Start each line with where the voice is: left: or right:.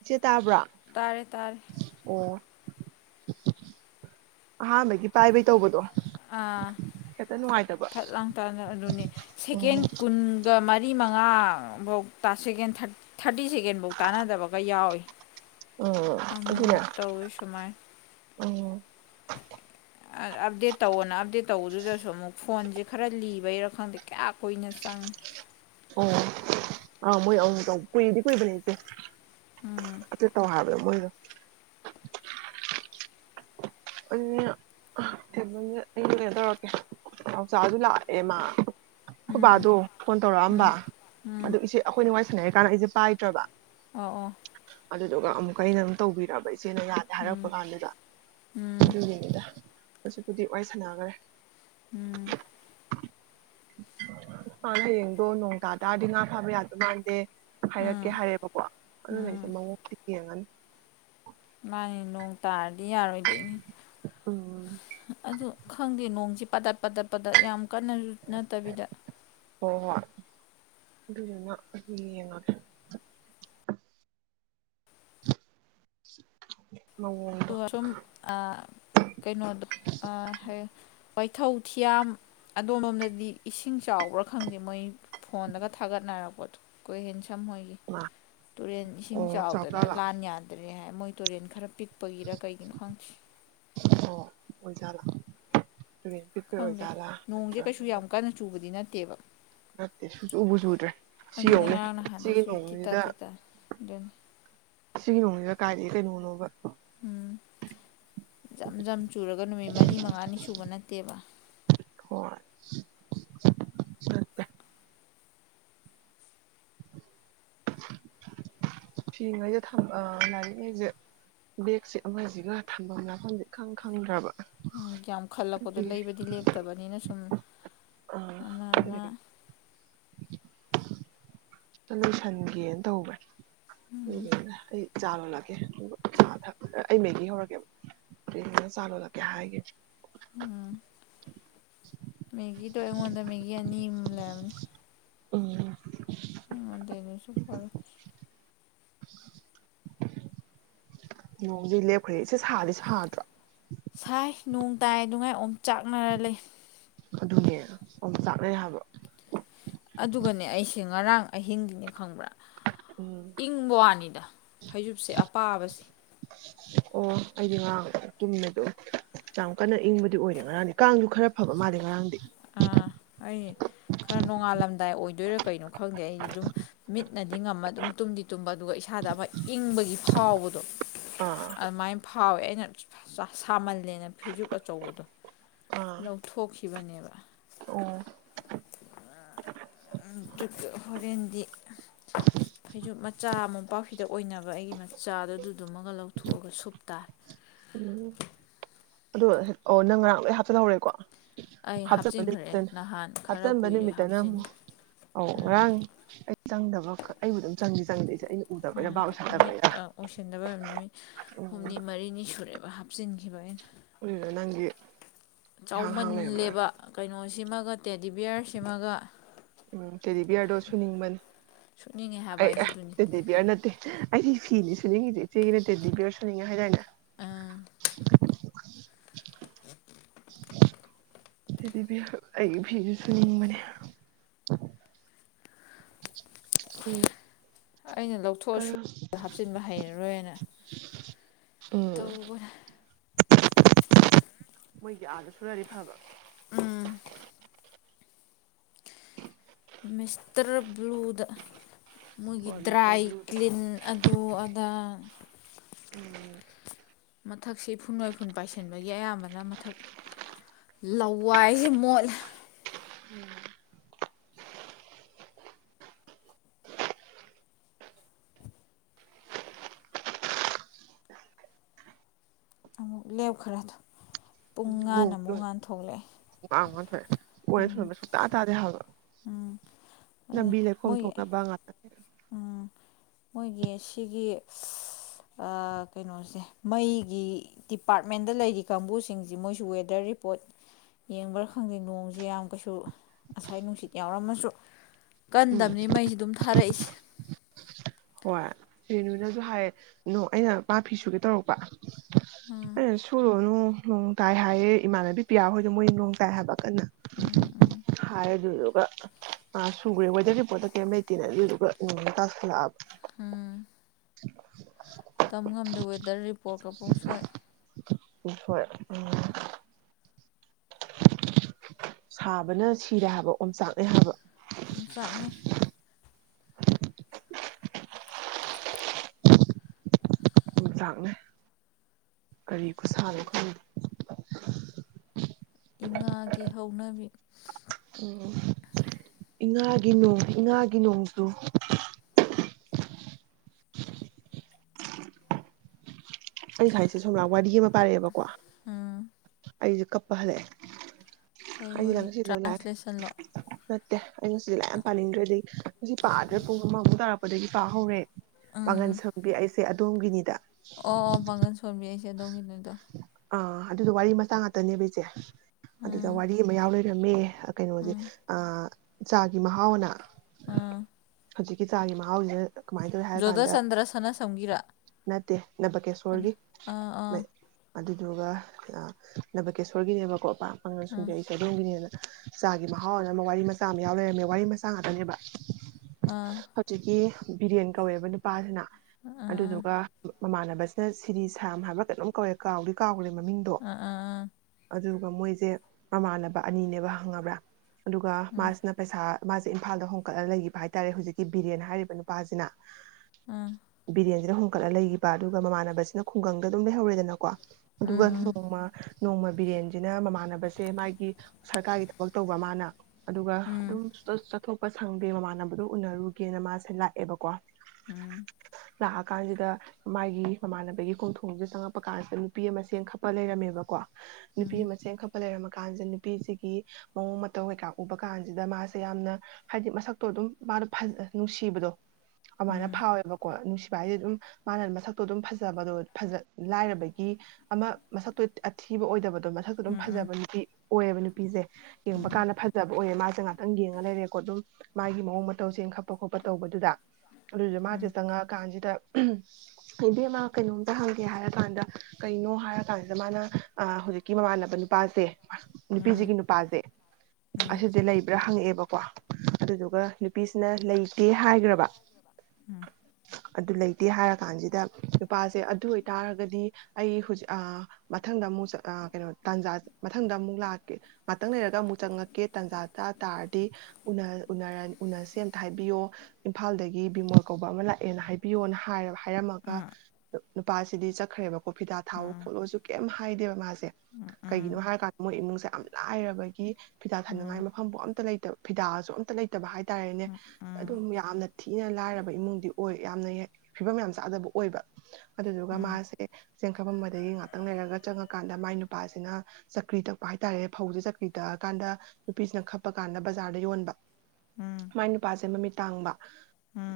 right: ꯏꯆꯦ ꯇꯥꯕ꯭ꯔꯥ
left: ꯇꯥꯔꯦ ꯇꯥꯔꯦ
right: ꯑꯣ ꯑꯍꯥꯟꯕꯒꯤ ꯄꯥꯏꯕꯩ ꯇꯧꯕꯗꯣ
left: ꯑꯥ
right: ꯍꯦꯛꯇ ꯅꯨꯡꯉꯥꯏꯇꯕ
left: ꯐꯠ ꯂꯥꯎ ꯇꯥꯅ ꯑꯗꯨꯅꯤ ꯁꯦꯀꯦꯟ
right: ꯎꯝ
left: ꯀꯨꯟꯒ ꯃꯥ ꯃꯔꯤ ꯃꯉꯥ ꯕꯧ ꯇ ꯁꯦꯀꯦꯟ ꯊꯥ꯭ꯔꯠ ꯊꯥꯔꯇꯤ ꯁꯦꯀꯦꯟ ꯕꯧ ꯇꯥꯟꯅꯗꯕꯒ ꯌꯥꯎꯏ꯫
right: ꯎꯝ ꯑꯗꯨꯅꯦ
left: ꯑꯃꯨꯃꯨꯛ ꯇꯧꯏ ꯁꯨꯃꯥꯏ꯫
right: ꯎꯝ꯫
left: ꯑ ꯑꯞꯗꯦꯠ ꯇꯧꯑꯣꯅ ꯑꯞꯗꯦꯠ ꯇꯧꯕꯗꯨꯗꯁꯨ ꯑꯃꯨꯛ ꯐꯣꯟꯁꯦ ꯈꯔ ꯂꯤꯕꯩꯔꯥ ꯈꯪꯗꯦ ꯀꯌꯥ ꯀꯨꯏꯅ ꯆꯪꯉꯤ꯫
right: ꯑꯣ ꯑꯥ ꯃꯣꯏ ꯑꯃꯨꯃꯨꯛ ꯇꯧ ꯀꯨꯏꯗꯤ ꯀꯨꯏꯕꯅꯦ ꯏꯆꯦ꯫
left: ꯎꯝ
right: [unintelligible] [unintelligible] [inaudible] ꯅꯥꯎꯆꯥꯁꯨ ꯂꯥꯛꯑꯦ ꯃꯥ ꯑꯩꯈꯣꯏ
left: ꯎꯝ
right: ꯕꯥꯗꯣ ꯐꯣꯟ ꯇꯧꯔꯛ ꯑꯝꯕ
left: ꯎꯝ ꯎꯝ
right: ꯑꯗꯨ ꯏꯆꯦ ꯑꯈꯣꯏꯅꯤ ꯋꯥꯔꯤ ꯁꯥꯅꯔꯤꯀꯥꯟ ꯑꯩꯁꯦ ꯄꯥꯏꯗ꯭ꯔꯕ
left: ꯑꯣ ꯑꯣ
right: ꯑꯗꯨꯗꯨꯒ ꯑꯃꯨꯛꯀꯥ ꯑꯩꯅ ꯎꯝ ꯇꯧꯕꯤꯔꯕ ꯏꯆꯦꯅ ꯌꯥꯗꯦ ꯍꯥꯏꯔꯛꯄ
left: ꯎꯝ
right: ꯀꯥꯟꯗꯨꯗ꯫
left: ꯎꯝ
right: ꯑꯗꯨꯒꯤꯅꯤꯗ ꯍꯨꯖꯤꯛꯄꯨꯗꯤ ꯋꯥꯔꯤ ꯁꯥꯟꯅꯒꯔꯦ
left: ꯎꯝ
right: ꯃꯥꯅ ꯍꯌꯦꯡꯗꯣ ꯅꯣꯡ ꯇꯥ ꯇꯥꯔꯗꯤ ꯉꯥ ꯐꯥꯕ ꯌꯥꯗꯣꯏ ꯃꯥꯟꯗꯦ
left: ꯎꯝ
right: ꯍꯥꯏꯔꯛꯀꯦ ꯍꯥꯏꯌꯦꯕꯀꯣ ꯑꯗꯨꯅ ꯑꯩꯁꯦ
left: ꯎꯝ
right: ꯃꯉꯣꯗꯤ ꯌꯦꯡꯉꯅꯤ꯫
left: ꯃꯥꯅꯤ ꯅꯣꯡ ꯇꯥ ꯌꯥꯔꯣꯏꯗ ꯏꯉꯦ
right: ꯎꯝ
left: ꯑꯗꯨ ꯈꯪꯗꯦ ꯅꯣꯡꯖꯤ ꯄꯗꯠ ꯄꯗꯠ ꯄꯗꯠ ꯌꯥꯝ ꯀꯟꯅꯖꯨ ꯅꯠꯇꯕꯤꯗ꯫
right: ꯍꯣ-ꯍꯣꯏ ꯑꯗꯨꯗꯨꯅ ꯌꯦꯡꯉꯒꯦ꯫ ꯃꯑꯣꯡꯗꯣ
left: [unintelligible] ꯁꯨꯝ ꯑ ꯀꯩꯅꯣꯗ ꯑ ꯍꯥꯏꯌꯦ ꯋꯥꯏꯊꯧ, ꯊꯤꯌꯥꯝ ꯑꯗꯣꯝꯂꯣꯝꯗꯗꯤ ꯏꯁꯤꯡ ꯆꯥꯎꯕ꯭ꯔꯥ ꯈꯪꯗꯦ, ꯃꯣꯏ ꯐꯣꯟꯗꯒ ꯊꯥꯒꯠꯅꯔꯛꯄꯗꯣ ꯀꯣꯏꯍꯦꯟ ꯁꯝꯍꯣꯏꯒꯤ,
right: ꯃꯥ
left: ꯇꯨꯔꯦꯟ ꯏꯁꯤꯡ
right: ꯑꯣ
left: ꯆꯥꯎꯗꯅ
right: ꯆꯥꯎꯖꯥꯠꯂꯥ
left: ꯂꯥꯟ ꯌꯥꯟꯗ꯭ꯔꯦ ꯍꯥꯏ ꯃꯣꯏ ꯇꯨꯔꯦꯟ ꯈꯔ ꯄꯤꯛ ꯄꯒꯤꯔ ꯀꯩꯒꯤꯅꯣ ꯈꯪꯗꯦ꯫
right: ꯑꯣ ꯑꯣꯏꯖꯥꯂꯥ꯫
left: ꯈꯪꯗꯦ ꯅꯣꯡꯁꯦ ꯀꯩꯁꯨ ꯌꯥꯝ ꯀꯟꯅ ꯆꯨꯕꯗꯤ ꯅꯠꯇꯦ [unintelligible]
right: ꯅꯠꯇꯦ ꯁꯨꯆꯨꯕꯨ ꯆꯨꯗ꯭ꯔꯦ ꯁꯤ
left: ꯑꯗꯨꯅꯦ
right: ꯌꯦꯡꯎꯅꯦ
left: ꯉꯔꯥꯡ ꯅꯍꯥꯟꯗꯩ
right: ꯁꯤꯒꯤ
left: ꯆꯨꯏ ꯇꯤꯇꯥ
right: ꯅꯣꯡꯁꯤꯗ꯫
left: ꯇꯤꯇꯥ ꯑꯗꯨꯅꯤ
right: ꯁꯤꯒꯤ ꯅꯣꯡꯁꯤꯗ ꯀꯥꯏꯔꯤ ꯀꯩꯅꯣꯅꯣꯕ
left: ꯎꯝ ꯖꯝ ꯖꯝ ꯆꯨꯔꯒ ꯅꯨꯃꯤꯠ ꯃꯔꯤ ꯃꯉꯥꯅꯤ ꯁꯨꯕ ꯅꯠꯇꯦꯕ
right: ꯑ ꯐꯤꯉꯩꯁꯦ ꯂꯥꯏꯔꯤꯉꯩꯁꯦ ꯕꯦꯦꯛꯁꯦ ꯑꯃꯁꯤꯒ ꯊꯝꯐꯝ ꯃꯐꯝꯁꯦ ꯈꯪ ꯈꯪꯗ꯭ꯔꯕ
left: ꯌꯥꯝ ꯈꯜꯂꯛꯄꯗꯣ
right: ꯑꯗꯨꯒꯤ
left: ꯂꯩꯕꯗꯤ ꯂꯦꯞꯇꯕꯅꯤꯅ ꯁꯨꯝ
right: ꯑꯥ
left: ꯑꯃ
right: ꯑꯗꯨꯒꯤ
left: ꯑꯃ꯫
right: ꯁꯣꯂꯨꯁꯟꯒꯦꯅ ꯇꯧꯕ꯭ꯔꯦ ꯎꯝ ꯆꯥ ꯂꯣꯜꯂꯛꯀꯦ ꯑꯗꯨꯒ ꯊ ꯑꯩ ꯃꯦꯒꯤ ꯍꯧꯔꯛꯀꯦꯕ ꯑꯗꯨꯅ ꯆꯥ ꯂꯣꯜꯂꯛꯀꯦ ꯍꯥꯏꯒꯦ
left: ꯎꯝ ꯃꯦꯒꯤꯗꯣ ꯑꯩꯉꯣꯟꯗ ꯃꯦꯒꯤ ꯑꯅꯤꯃꯨꯝ ꯂꯩꯔꯕꯅꯤ
right: ꯎꯝ
left: ꯎꯗ ꯑꯗꯨꯁꯨ ꯐꯔ
right: ꯅꯣꯡꯗꯤꯩ ꯂꯦꯞꯈ꯭ꯔꯦ ꯏꯆꯦ ꯁꯥꯗꯤ ꯁꯥꯗ꯭ꯔꯣ
left: ꯁꯥꯏ ꯅꯣꯡ ꯇꯥꯏꯌꯦꯗꯨꯉꯥꯏ ꯑꯣꯝꯆꯥꯛꯅꯔ ꯂꯩ꯫
right: ꯑꯗꯨꯅꯦ ꯑꯃꯝ ꯆꯥꯅꯩ ꯍꯥꯏꯕ
left: ꯑꯗꯨꯒꯅꯦ ꯑꯩꯁꯦ ꯉꯔꯥꯡ ꯑꯍꯤꯡꯒꯤꯅꯤ ꯈꯪꯕ꯭ꯔꯥ
right: ꯎꯝ
left: ꯏꯪꯕ ꯋꯥꯅꯤꯗ ꯐꯩꯖꯨꯞꯁꯦ ꯑꯄꯥꯕꯁꯦ꯫
right: ꯑꯣ ꯑꯩꯗꯤ ꯉꯔꯥꯡ ꯇꯨꯝꯅ ꯑꯗꯨꯝ ꯌꯥꯝ ꯀꯟꯅ ꯏꯪꯕꯗꯤ ꯑꯣꯏꯔꯦ ꯉꯔꯥꯡꯅꯤ ꯀꯥꯡꯁꯨ ꯈꯔ ꯐꯕ ꯃꯥꯜꯂꯦ ꯉꯔꯥꯡꯗꯤ
left: ꯑ ꯑꯩ ꯈꯔ ꯅꯣꯡꯉꯥꯜꯂꯝꯗꯥꯏ ꯑꯣꯏꯗꯣꯏꯔꯥ ꯀꯩꯅꯣ ꯈꯪꯗꯦ ꯑꯩꯗꯤ ꯑꯗꯨꯝ ꯃꯤꯠꯅꯗꯤ ꯉꯝꯃ ꯑꯗꯨꯝ ꯇꯨꯝꯗꯤ ꯇꯨꯝꯕ ꯑꯗꯨꯒ ꯏꯁꯥꯗ ꯑꯃ ꯏꯪꯕꯒꯤ ꯐꯥꯎꯕꯗꯣ
right: ꯑꯥ
left: ꯑꯗꯨꯃꯥꯏꯅ ꯐꯥꯎꯋꯦ ꯑꯩꯅ ꯁꯥꯃꯜꯂꯦꯅ ꯐꯤꯖꯨꯞ ꯑꯆꯧꯕꯗꯣ
right: ꯑꯥ
left: ꯂꯧꯊꯣꯛꯈꯤꯕꯅꯦꯕ
right: ꯑꯣ
left: ꯗꯨꯗꯣ ꯍꯣꯔꯦꯟꯗꯤ ꯐꯩꯖꯨꯞ ꯃꯆꯥ ꯃꯣꯝꯄꯥꯛꯐꯤꯗꯛ ꯑꯣꯏꯅꯕ ꯑꯩꯒꯤ ꯃꯆꯥꯗꯨ ꯑꯗꯨꯗꯨꯃꯒ ꯂꯧꯊꯣꯛꯑꯒ ꯁꯨꯞꯇꯥꯔꯦ꯫
right: ꯎꯝ ꯑꯗꯣ ꯑꯣ ꯅꯪ ꯉꯔꯥꯡ ꯂ ꯍꯥꯞꯆꯜꯍꯧꯔꯦꯀꯣ
left: ꯑꯩ
right: ꯍꯥꯞꯆꯟꯕ
left: ꯍꯥꯞꯆꯤꯟꯈ꯭ꯔꯦ
right: ꯅꯨꯃꯤꯠꯇꯅ
left: ꯅꯍꯥꯟ ꯈꯔ
right: ꯍꯥꯞꯆꯟꯕ
left: ꯀꯨꯏꯔꯦ
right: ꯅꯨꯃꯤꯠꯇꯅ
left: ꯍꯥꯞꯆꯤꯟ
right: ꯑꯃꯨꯛ ꯑꯧ
left: ꯎꯝ
right: ꯉꯔꯥꯡ ꯑꯩ ꯆꯪꯗꯕ ꯑꯩꯕꯨ ꯑꯗꯨꯝ ꯆꯪꯗꯤ ꯆꯪꯗꯏꯁꯦ
left: ꯎꯝ ꯅꯨꯃꯤꯠ ꯑꯣꯏꯁꯤꯟꯗꯕ ꯍꯥꯏ ꯅꯨꯃꯤꯠ
right: ꯎꯝ
left: ꯍꯨꯝꯅꯤ ꯃꯔꯤꯅꯤ ꯁꯨꯔꯦ ꯍꯥꯞꯆꯤꯟꯈꯤꯕ ꯑꯩꯅ꯫
right: ꯎꯝ ꯅꯪꯒꯤ꯫ ꯏꯍꯥꯡ ꯍꯥꯡ ꯂꯩꯔꯝꯃꯦ
left: ꯆꯥꯎꯃꯜꯂꯦꯕ ꯀꯩꯅꯣꯁꯤꯃꯒ ꯇꯦꯗꯤꯕꯤꯌꯔꯁꯤꯃꯒ
right: ꯎꯝ ꯇꯦꯗꯤꯕꯤꯌꯥꯔꯗꯣ ꯁꯨꯅꯤꯡꯕꯟ
left: ꯁꯨꯅꯤꯡꯉꯦ ꯍꯥꯏꯕ ꯑꯩꯁꯨ ꯑꯗꯨꯅꯤ
right: ꯗꯤꯕꯤ ꯌꯥ ꯅ ꯑꯩꯗꯤ ꯐꯤꯗꯤ ꯁꯨꯅꯤꯡꯉꯤꯤꯁꯦ ꯏꯆꯦꯒꯤ ꯅꯠꯇꯦꯗꯤ ꯄꯤꯌꯔ ꯁꯨꯅꯤꯡꯉꯦ ꯍꯥꯏꯗꯥꯏꯅ [unintelligible]
left: ꯎꯝ
right: ꯇꯦꯗꯤ ꯕꯤꯌꯔ ꯑꯩꯒꯤ ꯐꯤꯁꯨ ꯁꯨꯅꯤꯡꯕꯅꯦ꯫ [unintelligible]
left: ꯑꯩꯅ ꯂꯧꯊꯣꯛꯑꯁꯨ
right: ꯀꯩꯅꯣ
left: [unintelligible] ꯍꯥꯞꯆꯤꯟꯕ ꯍꯩꯔꯣꯏꯅ
right: ꯎꯝ꯫ ꯃꯣꯏꯒꯤ ꯑꯥꯗ ꯁꯨꯔꯗꯤ ꯐꯕ꯫
left: ꯎꯝ꯫ ꯃꯤꯁꯇꯔ ꯕ꯭ꯂꯨꯗ ꯃꯣꯏꯒꯤ
right: ꯍꯣꯏ ꯃꯤꯁꯇꯔ
left: ꯗ꯭ꯔꯥꯏ
right: ꯕ꯭ꯂꯨꯗ
left: ꯀ꯭ꯂꯤꯟ ꯑꯗꯨ ꯑꯗ
right: ꯎꯝ
left: ꯃꯊꯛꯁꯤ ꯏꯐꯨꯟ ꯋꯥꯏꯐꯨꯟ ꯄꯥꯏꯁꯤꯟꯕꯒꯤ ꯑꯌꯥꯝꯕꯅ ꯃꯊꯛ, ꯂꯋꯥꯏꯁꯦ ꯃꯣꯠꯂꯦ꯫ ꯑꯃꯨꯛ ꯂꯦꯞꯈ꯭ꯔꯗ ꯄꯨꯡ ꯉꯥꯟ ꯑꯃꯨꯛ ꯉꯥꯟ ꯊꯣꯛꯂꯛꯑꯦ
right: ꯋꯥ-ꯋꯥꯅ ꯊꯣꯛꯑꯦ, ꯑꯣꯏ [unintelligible] ꯁꯨꯡꯛꯇꯥ ꯇꯥꯗꯦ ꯍꯥꯏꯕ꯫
left: ꯎꯝ
right: ꯂꯝꯕꯤ ꯂꯩꯈꯣꯝ
left: ꯃꯣꯏ
right: ꯊꯣꯛꯅꯕ ꯉꯥꯛꯇ ꯎꯝ
left: ꯎꯝ ꯃꯣꯏꯒꯤ ꯁꯤꯒꯤ ꯑ ꯀꯩꯅꯣꯁꯦ ꯃꯩꯒꯤ ꯗꯤꯄꯥꯔꯠꯃꯦꯟꯗ ꯂꯩꯔꯤ ꯀꯥꯡꯕꯨꯁꯤꯡꯁꯤ ꯃꯣꯏꯁꯨ ꯋꯦꯗ꯭ꯔ ꯔꯤꯄꯣꯔꯠ ꯌꯦꯡꯕ꯭ꯔꯥ ꯈꯪꯗꯦ, ꯅꯣꯡꯁꯦ ꯌꯥꯝ ꯀꯩꯁꯨ ꯉꯁꯥꯏ ꯅꯨꯡꯁꯤꯠ ꯌꯥꯎꯔꯝꯃꯁꯨ
right: ꯎꯝ
left: ꯀꯟꯗꯝꯅꯤ ꯃꯩꯁꯤ ꯑꯗꯨꯝ ꯊ ꯐꯔꯦ ꯢꯁ
right: ꯍꯣꯏ ꯔꯦꯅꯨꯅꯁꯨ ꯍꯥꯏꯌꯦ ꯑꯩꯅ ꯃꯥ ꯐꯤ ꯁꯨꯒꯦ ꯇꯧꯔꯛꯄ
left: ꯎꯝ
right: ꯑꯩꯅ ꯁꯨꯔꯣ ꯅꯨ ꯅꯣꯡ ꯇꯥꯏ ꯍꯥꯏꯌꯦ ꯏꯃꯥꯟꯅꯕꯤ ꯄꯤꯌꯥ ꯍꯣꯏꯗꯣ ꯃꯣꯏ ꯅꯣꯡ ꯇꯥꯏ ꯍꯥꯏꯕ ꯀꯟꯅ ꯍꯥꯏꯔꯨꯔ ꯁꯨꯈ꯭ꯔꯦ ꯋꯦꯗꯔ ꯔꯤꯄꯣꯔꯠꯇ ꯀꯩꯝ ꯂꯩꯇꯦꯅꯦ ꯑꯗꯨꯗꯨꯒ ꯅꯣꯡꯁꯨ ꯇꯥꯥꯁꯜꯂꯛꯑꯕ
left: ꯎꯝ
right: [unintelligible]
left: ꯇꯝ ꯉꯝꯗ ꯋꯦꯗꯔ ꯔꯤꯄꯣꯔꯠꯀ ꯄꯨꯡꯁꯣꯏ
right: ꯍꯣꯏ ꯎꯝ ꯁꯥꯕꯅ ꯁꯤꯔꯦ ꯍꯥꯏꯕ ꯑꯣꯝꯆꯥꯛꯅꯦ ꯍꯥꯏꯕ
left: ꯑꯣꯝꯆꯥꯛꯅꯩ
right: ꯑꯣꯝꯆꯥꯛꯅꯩ ꯀꯔꯤ ꯈꯨꯁꯥꯅꯣ ꯈꯪꯗꯦ
left: ꯏꯉꯥꯒꯤ ꯍꯧꯅꯕꯤ
right: ꯎꯝ ꯏꯉꯥꯒꯤ ꯅꯣꯡ ꯏꯉꯥꯒꯤ ꯅꯣꯡꯁꯨ ꯑꯩ ꯍꯥꯏꯁꯦ ꯁꯣꯝꯂꯥꯛ ꯋꯥꯔꯤ ꯑꯃ ꯄꯥꯔꯛꯑꯦꯕꯀꯣ
left: ꯎꯝ
right: ꯑꯩꯁꯨ ꯀꯞꯄ ꯍꯜꯂꯛꯑꯦ
left: ꯀꯩ
right: ꯑꯩꯁꯦ
left: ꯑꯣꯏꯣꯅꯤ
right: ꯉꯁꯤꯗꯣ ꯂꯥꯏꯔꯤꯛ
left: ꯇ꯭ꯔꯥꯟꯁꯂꯦꯁꯟꯂꯣ
right: ꯅꯠꯇꯦ ꯑꯩꯅ ꯁꯤꯗꯤ ꯂꯥꯏꯔꯤꯛ ꯌꯥꯝ ꯄꯥꯅꯤꯡꯗ꯭ꯔꯦ ꯑꯗꯒꯤ ꯍꯧꯛ ꯄꯥꯗ꯭ꯔꯦ ꯄꯨꯡ ꯑꯃꯃꯨꯛ ꯇꯥꯔꯛꯄꯗꯒꯤ ꯄꯥ ꯍꯧꯧꯔꯦ
left: ꯎꯝ
right: ꯄꯥꯉꯟꯁꯣꯟꯕꯤ ꯑꯩꯁꯦ ꯁꯦ ꯑꯗꯣꯝꯒꯤꯅꯤꯗ
left: ꯑꯣ ꯑꯣ [unintelligible] [unintelligible]
right: ꯑꯥ ꯑꯗꯨꯗ ꯋꯥꯔꯤ ꯃꯆꯥ ꯉꯥꯛꯇꯅꯦꯕ ꯏꯆꯦ ꯑꯗꯨꯒ
left: ꯎꯝ
right: ꯋꯥꯔꯤ ꯑꯃ ꯌꯥꯎꯔꯔꯦ ꯉꯝꯃꯦ ꯑꯥ ꯀꯩꯅꯣꯁꯦ
left: ꯎꯝ
right: ꯑꯥ ꯏꯆꯥꯒꯤ ꯃꯍꯥꯎꯅ
left: ꯎꯝ
right: ꯍꯧꯖꯤꯛꯀꯤ ꯆꯥꯒꯤ ꯃꯍꯥꯎꯁꯤ ꯑ ꯀꯃꯥꯏꯟ ꯇꯧꯏ ꯍꯥꯏꯔ ꯀꯥꯟꯗ
left: ꯖꯣꯙꯆꯟꯗ꯭ꯔ ꯁꯅꯥꯁꯝꯒꯤꯔꯥ
right: ꯅꯠꯇꯦ
left: ꯀꯅꯥ
right: ꯅꯕꯀꯦꯁꯣꯔꯒꯤ
left: ꯑꯥ ꯑꯥ
right: ꯑꯗꯨꯗꯨꯒ ꯑꯥ-ꯅꯕꯀꯦꯁꯣꯔꯒꯤꯅꯦꯕꯀꯣꯄꯥꯝ ꯑꯉꯥ
left: ꯎꯝ
right: ꯁꯨꯟꯗꯔꯤ ꯆꯅꯨꯒꯤꯅꯦꯅ ꯆꯥꯒꯤ ꯃꯍꯥꯎ ꯑꯅ ꯋꯥꯔꯤ ꯃꯆꯥ ꯑꯃ ꯌꯥꯎ ꯂꯩꯔꯝꯃꯦ ꯋꯥꯔꯤ ꯃꯆꯥ ꯉꯥꯛꯇꯅꯦꯕ
left: ꯑꯥ
right: ꯍꯧꯖꯤꯛꯀꯤ ꯕꯤꯔꯦꯟ ꯀꯧꯋꯦꯕ ꯅꯨꯄꯥꯁꯤꯅ
left: ꯑꯥ
right: ꯑꯗꯨꯗꯨꯒ ꯃꯃꯥꯟꯅꯕꯁꯦ ꯁꯤꯔꯤ ꯁꯥꯝ ꯍꯥꯏꯕ꯭ꯔ ꯀꯩꯅꯣꯝ ꯀꯧꯋꯦ ꯀꯥꯎꯗꯤ ꯀꯥꯎꯒ꯭ꯔꯦ ꯃꯃꯤꯡꯗꯣ
left: ꯑꯥ ꯑꯥ
right: ꯑꯗꯨ ꯍꯃꯣꯏꯁꯦ ꯃꯃꯥꯟꯅꯕ ꯑꯅꯤꯅꯦꯕ ꯈꯪꯉꯕ꯭ꯔꯥ ꯑꯗꯨꯒ
left: ꯎꯝ
right: ꯃꯥꯁꯤꯅ ꯄꯩꯁꯥ ꯃꯥꯁꯦ ꯏꯝꯐꯥꯜꯗ ꯍꯣꯡꯀꯠꯂ ꯂꯩꯈꯤꯕ ꯍꯥꯏꯇꯥꯥꯔꯦ ꯍꯧꯖꯤꯛꯀꯤ ꯕꯤꯔꯦꯟ ꯍꯥꯏꯔꯤꯕ ꯅꯨꯄꯥꯁꯤꯅ [unintelligible] ꯍꯣꯡꯒꯠꯂ ꯂꯩꯒꯤꯕ ꯑꯗꯨꯒ ꯃꯃꯥꯟꯅꯕꯁꯤꯅ ꯈꯨꯡꯒꯪꯗ ꯑꯗꯨꯝ ꯂꯩꯍꯧꯔꯦꯗꯅ ꯀꯣ
left: ꯎꯝ
right: ꯑꯗꯨꯒꯥ
left: ꯎꯝ
right: ꯅꯣꯡꯃ ꯅꯣꯡꯃ ꯕꯤꯔꯦꯟꯁꯤꯅ ꯃꯃꯥꯟꯅꯕꯁꯦ ꯃꯥꯏꯒꯤ ꯁꯔꯀꯥꯔꯒꯤ ꯊꯕꯛ ꯇꯧꯕ ꯃꯥꯅ ꯑꯗꯨꯒ
left: ꯎꯝ
right: ꯑꯗꯨꯝ ꯁꯪꯆꯠ ꯆꯠꯊꯣꯛ [unintelligible] ꯁꯪꯗꯦ ꯃꯃꯥꯟꯅꯕ ꯑꯗꯨ ꯎꯅꯔꯨꯒꯦꯅ ꯃꯥꯁꯦ ꯂꯥꯛꯑꯦꯕꯀꯣ
left: ꯎꯨꯝ
right: ꯂꯥꯛꯑꯀꯥꯟꯁꯤꯗ ꯃꯥꯏꯒꯤ ꯃꯃꯥꯟꯅꯕꯒꯤ ꯀꯣꯟꯊꯣꯡꯁꯦ ꯆꯪꯉꯛꯄ ꯀꯥꯁꯤꯗ ꯅꯨꯄꯤ ꯑꯃ ꯆꯦꯝ ꯈꯞꯄ ꯂꯩꯔꯝꯃꯦꯕꯀꯣ ꯅꯨꯄꯤ [unintelligible] ꯈꯛꯄ ꯂꯩꯔꯝꯃ- ꯀꯥꯟꯁꯤꯗ ꯅꯨꯄꯤꯁꯤꯒꯤ ꯃꯑꯣꯡ ꯃꯇꯧ ꯀꯩꯀꯥ ꯎꯕ ꯀꯥꯟꯁꯤꯗ ꯃꯥꯁꯦ ꯌꯥꯝꯅ ꯍꯥꯏꯗꯤ ꯃꯁꯛꯇꯣ ꯑꯗꯨꯝ ꯃꯥꯗꯣ ꯐꯖ ꯅꯨꯡꯁꯤꯕꯗꯣ ꯑꯃꯥꯏꯅ
left: ꯎꯝ ꯎꯝ
right: ꯐꯥꯎꯋꯦꯕꯀꯣ ꯅꯨꯡꯁꯤ [unintelligible] ꯑꯗꯨꯝ ꯃꯥꯅ ꯃꯁꯛꯇꯣ ꯑꯗꯨꯝ ꯐꯖꯕꯗꯣ ꯐꯖ- ꯂꯥꯏꯔꯕꯒꯤ ꯑꯃ ꯃꯁꯛꯇꯣ ꯑꯊꯤꯕ ꯑꯣꯏꯗꯕ ꯑꯗꯨ ꯃꯁꯛꯇꯨ
left: ꯎꯝ
right: ꯑꯗꯨꯝ
left: ꯎꯝ
right: ꯐꯖꯕ ꯅꯨꯄꯤ ꯑꯣꯏꯑꯦꯕ ꯅꯨꯄꯤꯁꯦ
left: ꯎꯝ ꯎꯝ ꯎꯝ
right: ꯌꯦꯡꯕꯀꯥꯟꯗ ꯐꯖꯕ ꯑꯣꯏꯌꯦ ꯃꯥꯁꯦ ꯉꯥꯛꯇꯪ ꯌꯦꯡ [unintelligible] ꯑꯗꯨꯝ ꯃꯥꯒꯤ ꯃꯑꯣꯡ ꯃꯇꯧ ꯆꯦꯡ ꯈꯞꯄ-ꯈꯣꯠꯄ ꯇꯧꯕꯗꯨꯗ [unintelligible] ꯁꯨ ꯃꯥꯁꯤ ꯆꯪꯉꯛꯑꯀꯥꯟꯁꯤꯗ ꯎꯝ ꯏꯕꯦꯃꯥ ꯀꯩꯅꯣꯝꯇ ꯍꯪ ꯑꯦ ꯍꯥꯏꯔꯀꯥꯟꯗ ꯀꯩꯅꯣ ꯍꯥꯏꯔꯀꯥꯟꯁꯤꯗ ꯃꯥꯅ ꯑꯥ ꯍꯧꯖꯤꯛꯀꯤ ꯃꯃꯥꯟꯅꯕ ꯅꯨꯄꯥꯁꯦ
left: ꯎꯝ
right: ꯅꯨꯄꯤꯁꯤꯒꯤ ꯅꯨꯄꯥꯁꯦ--ꯑꯁꯤꯁꯦ ꯂꯩꯕ꯭ꯔ ꯍꯪꯉꯛꯑꯦꯕ ꯀꯋꯥ ꯑꯗꯨꯗꯨꯒ ꯅꯨꯄꯤꯁꯤꯅ ꯂꯩꯇꯦ ꯍꯥꯏꯒ꯭ꯔꯕ
left: ꯎꯝ ꯎꯝ
right: ꯑꯗꯨ ꯂꯩꯇꯦ ꯍꯥꯏꯔ ꯀꯥꯟꯁꯤꯗ ꯅꯨꯄꯥꯖꯦ ꯑꯗꯨ ꯑꯣꯏ ꯇꯥꯔꯒꯗꯤ ꯑꯩ ꯍꯧꯖꯤꯛ ꯑꯥ- ꯃꯊꯪꯗ ꯑꯃꯨꯛ ꯆꯥ-ꯑꯥ- ꯀꯩꯅꯣ ꯇꯥꯟꯖꯥ ꯃꯊꯪꯗ ꯑꯃꯨꯛ ꯂꯥꯛꯀꯦ ꯉꯥꯛꯇꯪ ꯂꯩꯔꯒ ꯑꯃꯨꯛ ꯆꯪꯉꯛꯀꯦ ꯇꯥꯟꯖꯥ ꯆꯥ ꯇꯥꯔꯗꯤ ꯎꯨꯅ-ꯎꯨꯅꯔ-ꯎꯨꯅꯁꯦ ꯑꯝꯇ ꯍꯥꯏꯕꯤꯌꯣ ꯏꯝꯐꯥꯜꯗꯒꯤ ꯕꯤꯃꯣꯜ ꯀꯧꯕ ꯑꯃ ꯂꯥꯛꯑꯦꯅ ꯍꯥꯏꯕꯤꯌꯣꯅ ꯍꯥꯏꯔ
left: ꯎꯝ ꯎꯝ ꯎꯝ ꯎꯝ ꯎꯝ ꯎꯝ ꯎꯝ ꯎꯝ
right: ꯍꯥꯏꯔꯝꯃꯒ
left: ꯎꯝ
right: ꯅꯨꯄꯥꯁꯤꯗꯤ ꯆꯠꯈ꯭ꯔꯦꯕꯀꯣ ꯐꯤꯗꯥ ꯊꯥꯑꯣ ꯈꯣꯠꯂꯣꯁꯨ ꯀꯩꯝ ꯍꯥꯏꯗꯦꯕ ꯃꯥꯁꯦ
left: ꯎꯝ ꯎꯝ
right: ꯀꯩꯒꯤꯅꯣ
left: ꯎꯝ ꯎꯝ
right: ꯍꯥꯏꯔꯀꯥꯟ ꯃꯣꯏ ꯏꯃꯨꯡꯁꯦ ꯌꯥꯝ ꯂꯥꯏꯔꯕꯒꯤ ꯐꯤꯗꯥ ꯊꯥꯅꯤꯡꯉꯥꯏ ꯃꯐꯝꯕꯥꯎ ꯑꯝꯇ ꯂꯩꯇꯕ ꯐꯤꯗꯥꯁꯨ ꯑꯝꯇ ꯂꯩꯇꯕ ꯍꯥꯏꯇꯥꯔꯦꯅꯦ ꯑꯗꯨꯝ ꯌꯥꯝꯅ ꯊꯤꯅ ꯂꯥꯏꯔꯕ ꯏꯃꯨꯡꯗꯤ ꯑꯣꯏ ꯌꯥꯝꯅ ꯍꯦꯛ ꯐꯤꯚꯝ ꯌꯥꯝ ꯆꯥꯗꯕ ꯑꯣꯏꯕ ꯑꯗꯨꯗꯨꯒ ꯃꯥꯁꯦ ꯆꯦꯡ ꯈꯞꯄꯝꯕꯗꯒꯤ ꯉꯥꯛꯇꯪ ꯂꯩꯔꯒ ꯆꯪꯉꯀꯥꯟꯗ ꯃꯥꯏ ꯅꯨꯄꯥꯁꯤꯅ ꯆꯀ꯭ꯔꯤ ꯇꯛꯄ ꯍꯥꯏꯇꯥꯔꯦ ꯐꯧꯁꯦ ꯆꯀ꯭ꯔꯤ ꯇꯛꯑꯀꯥꯟꯗ ꯅꯨꯄꯤꯁꯤꯅ ꯈꯞꯄ ꯀꯥꯟꯗ ꯕꯖꯥꯔꯗ ꯌꯣꯟꯕ ꯃꯥꯏ ꯅꯨꯄꯥꯁꯦ ꯃꯥꯃꯤꯠ ꯇꯥꯡꯕ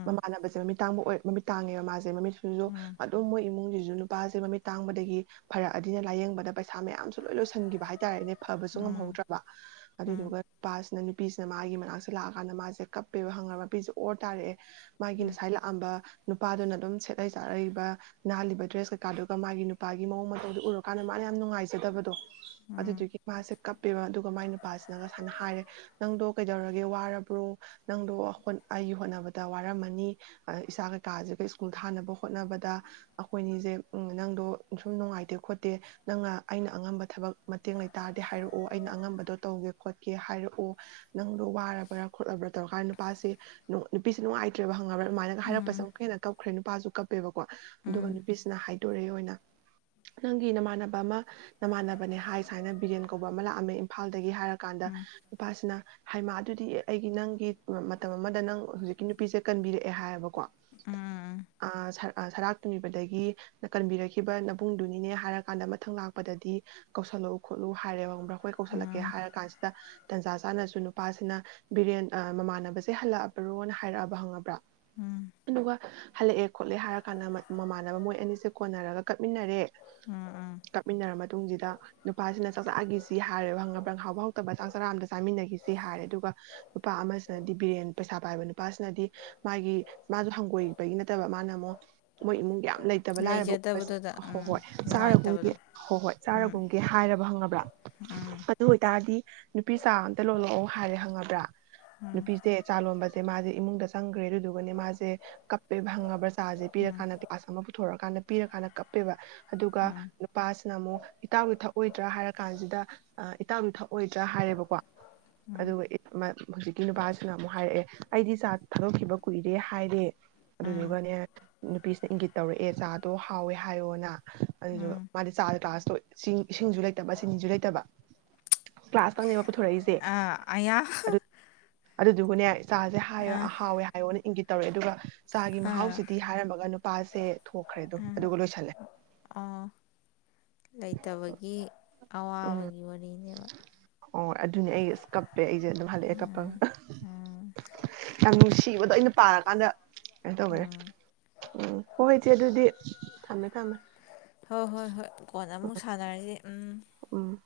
right: ꯃꯃꯥꯅꯕ ꯃꯃꯤꯠ ꯇꯥꯡꯕ ꯑꯣꯏ ꯃꯃꯤꯠ ꯇꯥꯡꯉꯦꯕ ꯃꯥꯁꯦ ꯃꯃꯤꯠ [unintelligible] ꯃꯣꯏ ꯏꯃꯨꯡꯖꯤꯖꯨ ꯅꯨꯄꯥꯖꯦ ꯃꯃꯤꯠ ꯇꯥꯡꯕꯗꯒꯤ ꯐꯔꯛꯑꯗꯤꯅ ꯂꯥꯏꯌꯦꯡꯕꯗ ꯄꯩꯁꯥ ꯃꯌꯥꯝꯁꯨ ꯂꯣꯏ- ꯂꯣꯏꯁꯟꯒꯤꯕ ꯍꯥꯏꯇꯥꯔꯦꯅꯦ꯫ ꯐꯕꯁꯨ ꯉꯝꯍꯧꯗ꯭ꯔꯥꯕꯥ ꯑꯗꯨꯗꯨꯒ ꯅꯨꯄꯥꯁꯤꯅ ꯅꯨ ꯄꯤꯁꯤꯅ ꯃꯥꯒꯤ ꯃꯅꯥꯛꯁꯦ ꯂꯥꯛꯑꯀꯥꯟꯗ ꯃꯥꯁꯦ ꯀꯞꯄꯦꯕ ꯍꯪꯉꯕ꯭ꯔ ꯄꯤꯖꯦ ꯑꯣꯔ ꯇꯥꯔꯛꯑꯦ꯫ ꯃꯥꯏꯒꯤ
left: ꯎꯝ
right: ꯅꯁꯥꯏ ꯂꯥꯛꯑꯝꯕ ꯅꯨꯄꯥꯗꯨꯅ ꯑꯗꯨꯝ ꯁꯦꯠꯂꯩ-ꯆꯥꯔꯛꯏꯕ ꯅꯥꯜꯂꯤꯕ ꯗ꯭ꯔꯦꯁ ꯀꯩꯀꯥꯗꯨꯒ ꯃꯥꯒꯤ ꯅꯨꯄꯥꯒꯤ ꯃꯋꯣꯡ ꯃꯇꯧꯗꯨ ꯎꯔꯨꯀꯥꯟꯗ ꯃꯥꯅ ꯌꯥꯝ ꯅꯨꯡꯉꯥꯏꯖꯗꯕꯗꯣ꯫ ꯑꯗꯨꯗꯨꯒꯤ ꯃꯥꯁꯦ ꯀꯞꯄꯦꯕ ꯑꯗꯨꯒ ꯃꯥꯏ ꯅꯨꯞ ꯄꯥꯁꯤꯅꯒ ꯁꯥꯏꯅ ꯍꯥꯏꯔꯦ ꯅꯪꯗꯣ ꯀꯩꯗꯧꯔꯒꯦ ꯋꯥꯔꯕ꯭ꯔꯣ ꯅꯪꯗꯣ ꯑ-ꯍꯣ-ꯑꯩꯒꯤ ꯍꯣꯠꯅꯕꯗ ꯋꯥꯔꯝꯃꯅꯤ ꯑꯥ ꯏꯆꯥ ꯀꯩꯀꯥꯖꯦꯒꯦ ꯁ꯭ꯀꯨꯜ ꯊꯥꯅꯕ ꯍꯣꯠꯅꯕꯗꯥ꯫ ꯑꯈꯣꯏꯅꯤꯖꯦ ꯎꯝ ꯅꯪꯗꯣ ꯁꯨꯝ ꯅꯨꯡꯉꯥꯏꯇꯦ ꯈꯣꯠꯇꯦ ꯅꯪꯅ ꯑꯩꯅ ꯑꯉꯝꯕ ꯊꯕꯛ ꯃꯇꯦꯡ ꯂꯩꯇꯥꯔꯗꯤ ꯍꯥꯏꯔꯛꯑꯣ ꯑꯩꯅ ꯑꯉꯝꯕꯗꯣ ꯇꯧꯒꯦ ꯈꯣꯠꯀꯦ ꯍꯥꯏꯔꯛꯑꯣ ꯅꯪꯗꯣ ꯋꯥꯔꯕ꯭ꯔꯥ ꯈꯣꯠꯂꯕ꯭ꯔꯥ ꯇꯧꯔꯀꯥꯟ ꯅꯨꯄꯥꯁꯦ ꯅꯨ-ꯅꯨꯄꯤꯁꯦ ꯅꯨꯡꯉꯥꯢꯇ꯭ꯔꯦꯕ ꯍꯪ ꯉꯥꯕ꯭ꯔ ꯎꯃꯥꯏꯅꯒ ꯍꯥꯏꯔꯛꯄꯁꯦ
left: ꯎꯝ
right: ꯑꯃꯨꯛꯀ ꯍꯟꯅ ꯀꯞ ꯈ꯭ꯔꯦ ꯅꯨꯄꯥꯖꯨ ꯀꯞꯄꯦꯕꯀꯣ꯫ ꯑꯗꯨꯒ
left: ꯎꯝ
right: ꯅꯨꯄꯤꯁꯤꯅ ꯍꯥꯏꯗꯣꯔꯛꯑꯦ ꯑꯣꯏꯅ ꯅꯪꯒꯤ ꯅꯃꯥꯟꯅꯕ ꯑꯃ ꯅꯃꯥꯟꯅꯕꯅꯦ ꯍꯥꯏ ꯁꯥꯏꯅ ꯕꯤꯔꯦꯟ ꯀꯧꯕ ꯑꯃ ꯂꯥꯛꯑꯝꯃꯦ ꯏꯝꯐꯥꯜꯗꯒꯤ ꯍꯥꯏꯔ ꯀꯥꯟꯗ ꯅꯨꯄꯥꯁꯤꯅꯥ ꯍꯥꯏꯃꯥ ꯑꯗꯨꯗꯤ ꯑꯩꯒꯤ ꯅꯪꯒꯤ ꯎꯨꯝ ꯃꯇꯝ ꯑꯃꯗ ꯅꯪ ꯍꯨꯖꯤꯛꯀꯤ ꯅꯨꯄꯤꯖꯦ ꯀꯟꯕꯤꯔꯛꯑꯦ ꯍꯥꯏꯌꯦꯕꯀꯣ꯫
left: ꯎꯝ ꯎꯝ
right: ꯑꯥ ꯁꯔ ꯑꯥ ꯁꯔꯥꯛ ꯇꯨꯕꯤꯕꯗꯒꯤ ꯀꯟꯕꯤꯔꯛꯈꯤꯕ ꯅꯕꯨꯡꯗꯨꯅꯤꯅꯦ ꯍꯥꯏꯔ ꯀꯥꯟꯗ ꯃꯊꯪ ꯂꯥꯛꯄꯗꯗꯤ ꯀꯧꯁꯜꯂꯛꯎ ꯈꯣꯠꯂꯨ ꯍꯥꯏꯔꯦ [unintelligible] ꯍꯣꯏ ꯀꯧꯁꯜꯂꯛꯀꯦ
left: ꯎꯝ
right: ꯍꯥꯏꯔ ꯀꯥꯟꯁꯤꯗꯥ ꯇꯟꯖꯥ ꯆꯥꯅꯁꯨ ꯅꯨꯄꯥꯁꯤꯅ ꯕꯤꯔꯦꯟ ꯑꯥ- ꯃꯃꯥꯟꯅꯕꯁꯦ ꯍꯜꯂꯛꯑꯕ꯭ꯔꯣꯅ ꯍꯥꯏꯔꯛꯑꯕ ꯈꯪꯉꯕ꯭ꯔꯥ
left: ꯎꯝ
right: ꯊꯨꯃꯣꯕ-ꯍꯥ ꯍꯂꯛꯑꯦ ꯈꯣꯠꯂꯦ ꯍꯥꯏꯔ ꯀꯥꯟꯗ [unintelligible] ꯃꯃꯥꯟꯅꯕ ꯃꯣꯏ ꯑꯅꯤꯁꯦ ꯀꯣꯟꯅꯔꯒ ꯀꯞꯃꯤꯟꯅꯔꯦ
left: ꯎꯝ ꯎꯝ
right: ꯀꯞꯃꯤꯟꯅꯔ ꯃꯇꯨꯡꯁꯤꯗ ꯅꯨꯄꯥꯁꯤꯅ ꯆꯥꯛ ꯆꯥꯛꯈꯤꯁꯤ ꯍꯥꯏꯔꯦ ꯍꯪꯕ꯭ꯔꯪꯍꯥꯎꯕ ꯍꯥꯎꯇꯕ ꯆꯥꯛ ꯆꯔꯥꯑꯝꯗ ꯆꯥꯃꯤꯟꯅꯈꯤꯁꯤ ꯍꯥꯏꯔꯦ [unintelligible] ꯑꯗꯨꯒ ꯅꯨꯄꯥ ꯑꯃꯁꯤꯅꯗꯤ ꯕꯤꯔꯦꯟ ꯄꯩꯁꯥ ꯄꯥꯏꯕ ꯅꯨꯄꯥꯁꯤꯅꯗꯤ ꯃꯥꯒꯤ ꯃꯥꯁꯨ ꯍꯪꯒꯣꯏꯕꯒꯤ ꯅꯠꯇꯕ ꯃꯥꯅ ꯑꯃꯨꯛ ꯃꯣꯏ ꯏꯃꯨꯡ ꯌꯥꯝ ꯂꯩꯇꯕ ꯂꯥꯏꯔꯕ ꯎꯁꯦ
left: ꯂꯩꯖꯗꯕꯗꯨꯗ
right: ꯍꯣ
left: ꯎꯝ
right: ꯍꯣꯏ ꯆꯥꯔꯒꯨꯝꯒꯦ
left: ꯅꯨꯡꯉꯥꯏꯇꯕꯗꯣ
right: ꯍꯣꯏ ꯍꯣꯏ ꯆꯥꯔ
left: ꯎꯝ
right: ꯍꯨꯝꯒꯦ ꯍꯥꯏꯔꯕ ꯈꯪꯉꯕ꯭ꯔꯥ
left: ꯎꯝ
right: ꯑꯗꯨ ꯑꯣꯏꯇꯥꯔꯗꯤ ꯅꯨꯄꯤꯆꯥ ꯑꯝꯇ ꯂꯣꯜꯂꯛꯑꯣ ꯍꯥꯏꯔꯦ ꯍꯪꯉꯕ꯭ꯔꯥ ꯅꯨꯄꯤꯁꯦ ꯆꯥꯂꯣꯝꯕ ꯦ ꯃꯥꯁꯦ ꯏꯃꯨꯡꯗ ꯆꯪꯈ꯭ꯔꯦ ꯑꯗꯨꯗꯨꯒꯅꯦ ꯃꯥꯁꯦ ꯀꯞꯄꯦꯕꯥ ꯈꯥꯪꯉꯕ꯭ꯔꯥ
left: ꯎꯝ
right: ꯄꯤꯔꯀꯥꯟꯗ ꯀ꯭ꯂꯥꯁ ꯑꯃ ꯄꯨꯊꯣꯔꯛꯑꯀꯥꯟꯗ ꯄꯤꯔ ꯀꯥꯟꯗ ꯀꯞꯄꯦꯕ ꯑꯗꯨꯒ
left: ꯎꯝ
right: ꯅꯨꯄꯥꯁꯤꯅ ꯑꯃꯨꯛ ꯏꯇꯥꯎꯒꯤ ꯊꯛ ꯑꯣꯏꯗ꯭ꯔꯥ ꯍꯥꯏꯔ ꯀꯥꯟꯁꯤꯗꯑ ꯏꯇꯥꯎꯗꯤ ꯊꯛ ꯑꯣꯏꯗ꯭ꯔꯥ ꯍꯥꯏꯔꯦꯕꯀꯣ
left: ꯎꯝ
right: ꯑꯗꯨꯒ [unintelligible] ꯍꯧꯖꯤꯛꯀꯤ ꯅꯨꯄꯥꯁꯤꯅ ꯑꯃꯨꯛ ꯍꯥꯏꯔꯛꯑꯦ ꯑꯩꯗꯤ ꯆꯥꯛ ꯊꯥꯗꯣꯛꯈꯤꯕ ꯀꯨꯏꯔꯦ ꯍꯥꯏꯔꯦ
left: ꯎꯝ
right: ꯑꯗꯨꯗꯨꯒꯅꯦ꯫ ꯅꯨꯄꯤꯁꯤꯅ ꯏꯪꯒꯤꯠ ꯇꯧꯔꯛꯑꯦ ꯆꯥꯗꯣ ꯍꯥꯎꯋꯦ ꯍꯥꯏꯌꯣꯅ ꯑꯗꯨꯗꯨ
left: ꯎꯝ
right: ꯃꯥꯗꯤ [unintelligible] [unintelligible] ꯆꯤꯡ ꯏꯁꯤꯡꯁꯨ ꯂꯩꯇꯕ [unintelligible] ꯂꯩꯇꯕ ꯀ꯭ꯂꯥꯁꯇꯪꯅꯦꯕ ꯄꯨꯊꯣꯔꯛꯏꯁꯦ
left: ꯑꯥ ꯑꯌꯥ
right: ꯑꯗꯣ ꯑꯗꯨꯗꯨꯒꯅꯦ ꯆꯥꯁꯦ ꯍꯥꯏꯌ
left: ꯑꯥ
right: ꯍꯥꯎꯋꯦ ꯍꯥꯏꯌꯣꯅ ꯏꯪꯒꯤꯠ ꯇꯧꯋꯦ ꯑꯗꯨꯒ ꯆꯥꯒꯤ ꯃꯍꯥꯎꯁꯤꯗꯤ ꯍꯥꯏꯔꯝꯃꯒ ꯄꯥꯁꯦ
left: ꯎꯝ ꯑꯣ ꯂꯩꯇꯕꯒꯤ
right: ꯎꯝ
left: ꯑꯋꯥꯕꯒꯤ ꯋꯥꯔꯤꯅꯦꯕ
right: ꯑꯣ ꯑꯗꯨꯅꯤ ꯑꯩ [unintelligible] ꯑꯗꯩ ꯑꯩꯖꯦ ꯑꯗꯨꯝ ꯍꯜꯂꯛꯑꯦ ꯀꯞꯄꯒ
left: ꯎꯝ
right: [unintelligible] ꯁꯤꯕꯗꯣ ꯑꯩꯅ ꯄꯥꯔꯀꯥꯟꯗ ꯀꯩꯅꯣ ꯇꯧ
left: ꯎꯝ
right: [unintelligible] ꯎꯝ ꯍꯣꯏ ꯏꯆꯦ ꯑꯗꯨꯗꯤ ꯊꯝꯃꯦ ꯊꯝꯃꯦ
left: ꯍꯣꯏ ꯍꯣꯏ ꯍꯣꯏ ꯀꯣꯟꯅ ꯑꯃꯨꯛ ꯁꯥꯟꯅꯔꯤꯁꯤ
right: ꯎꯝ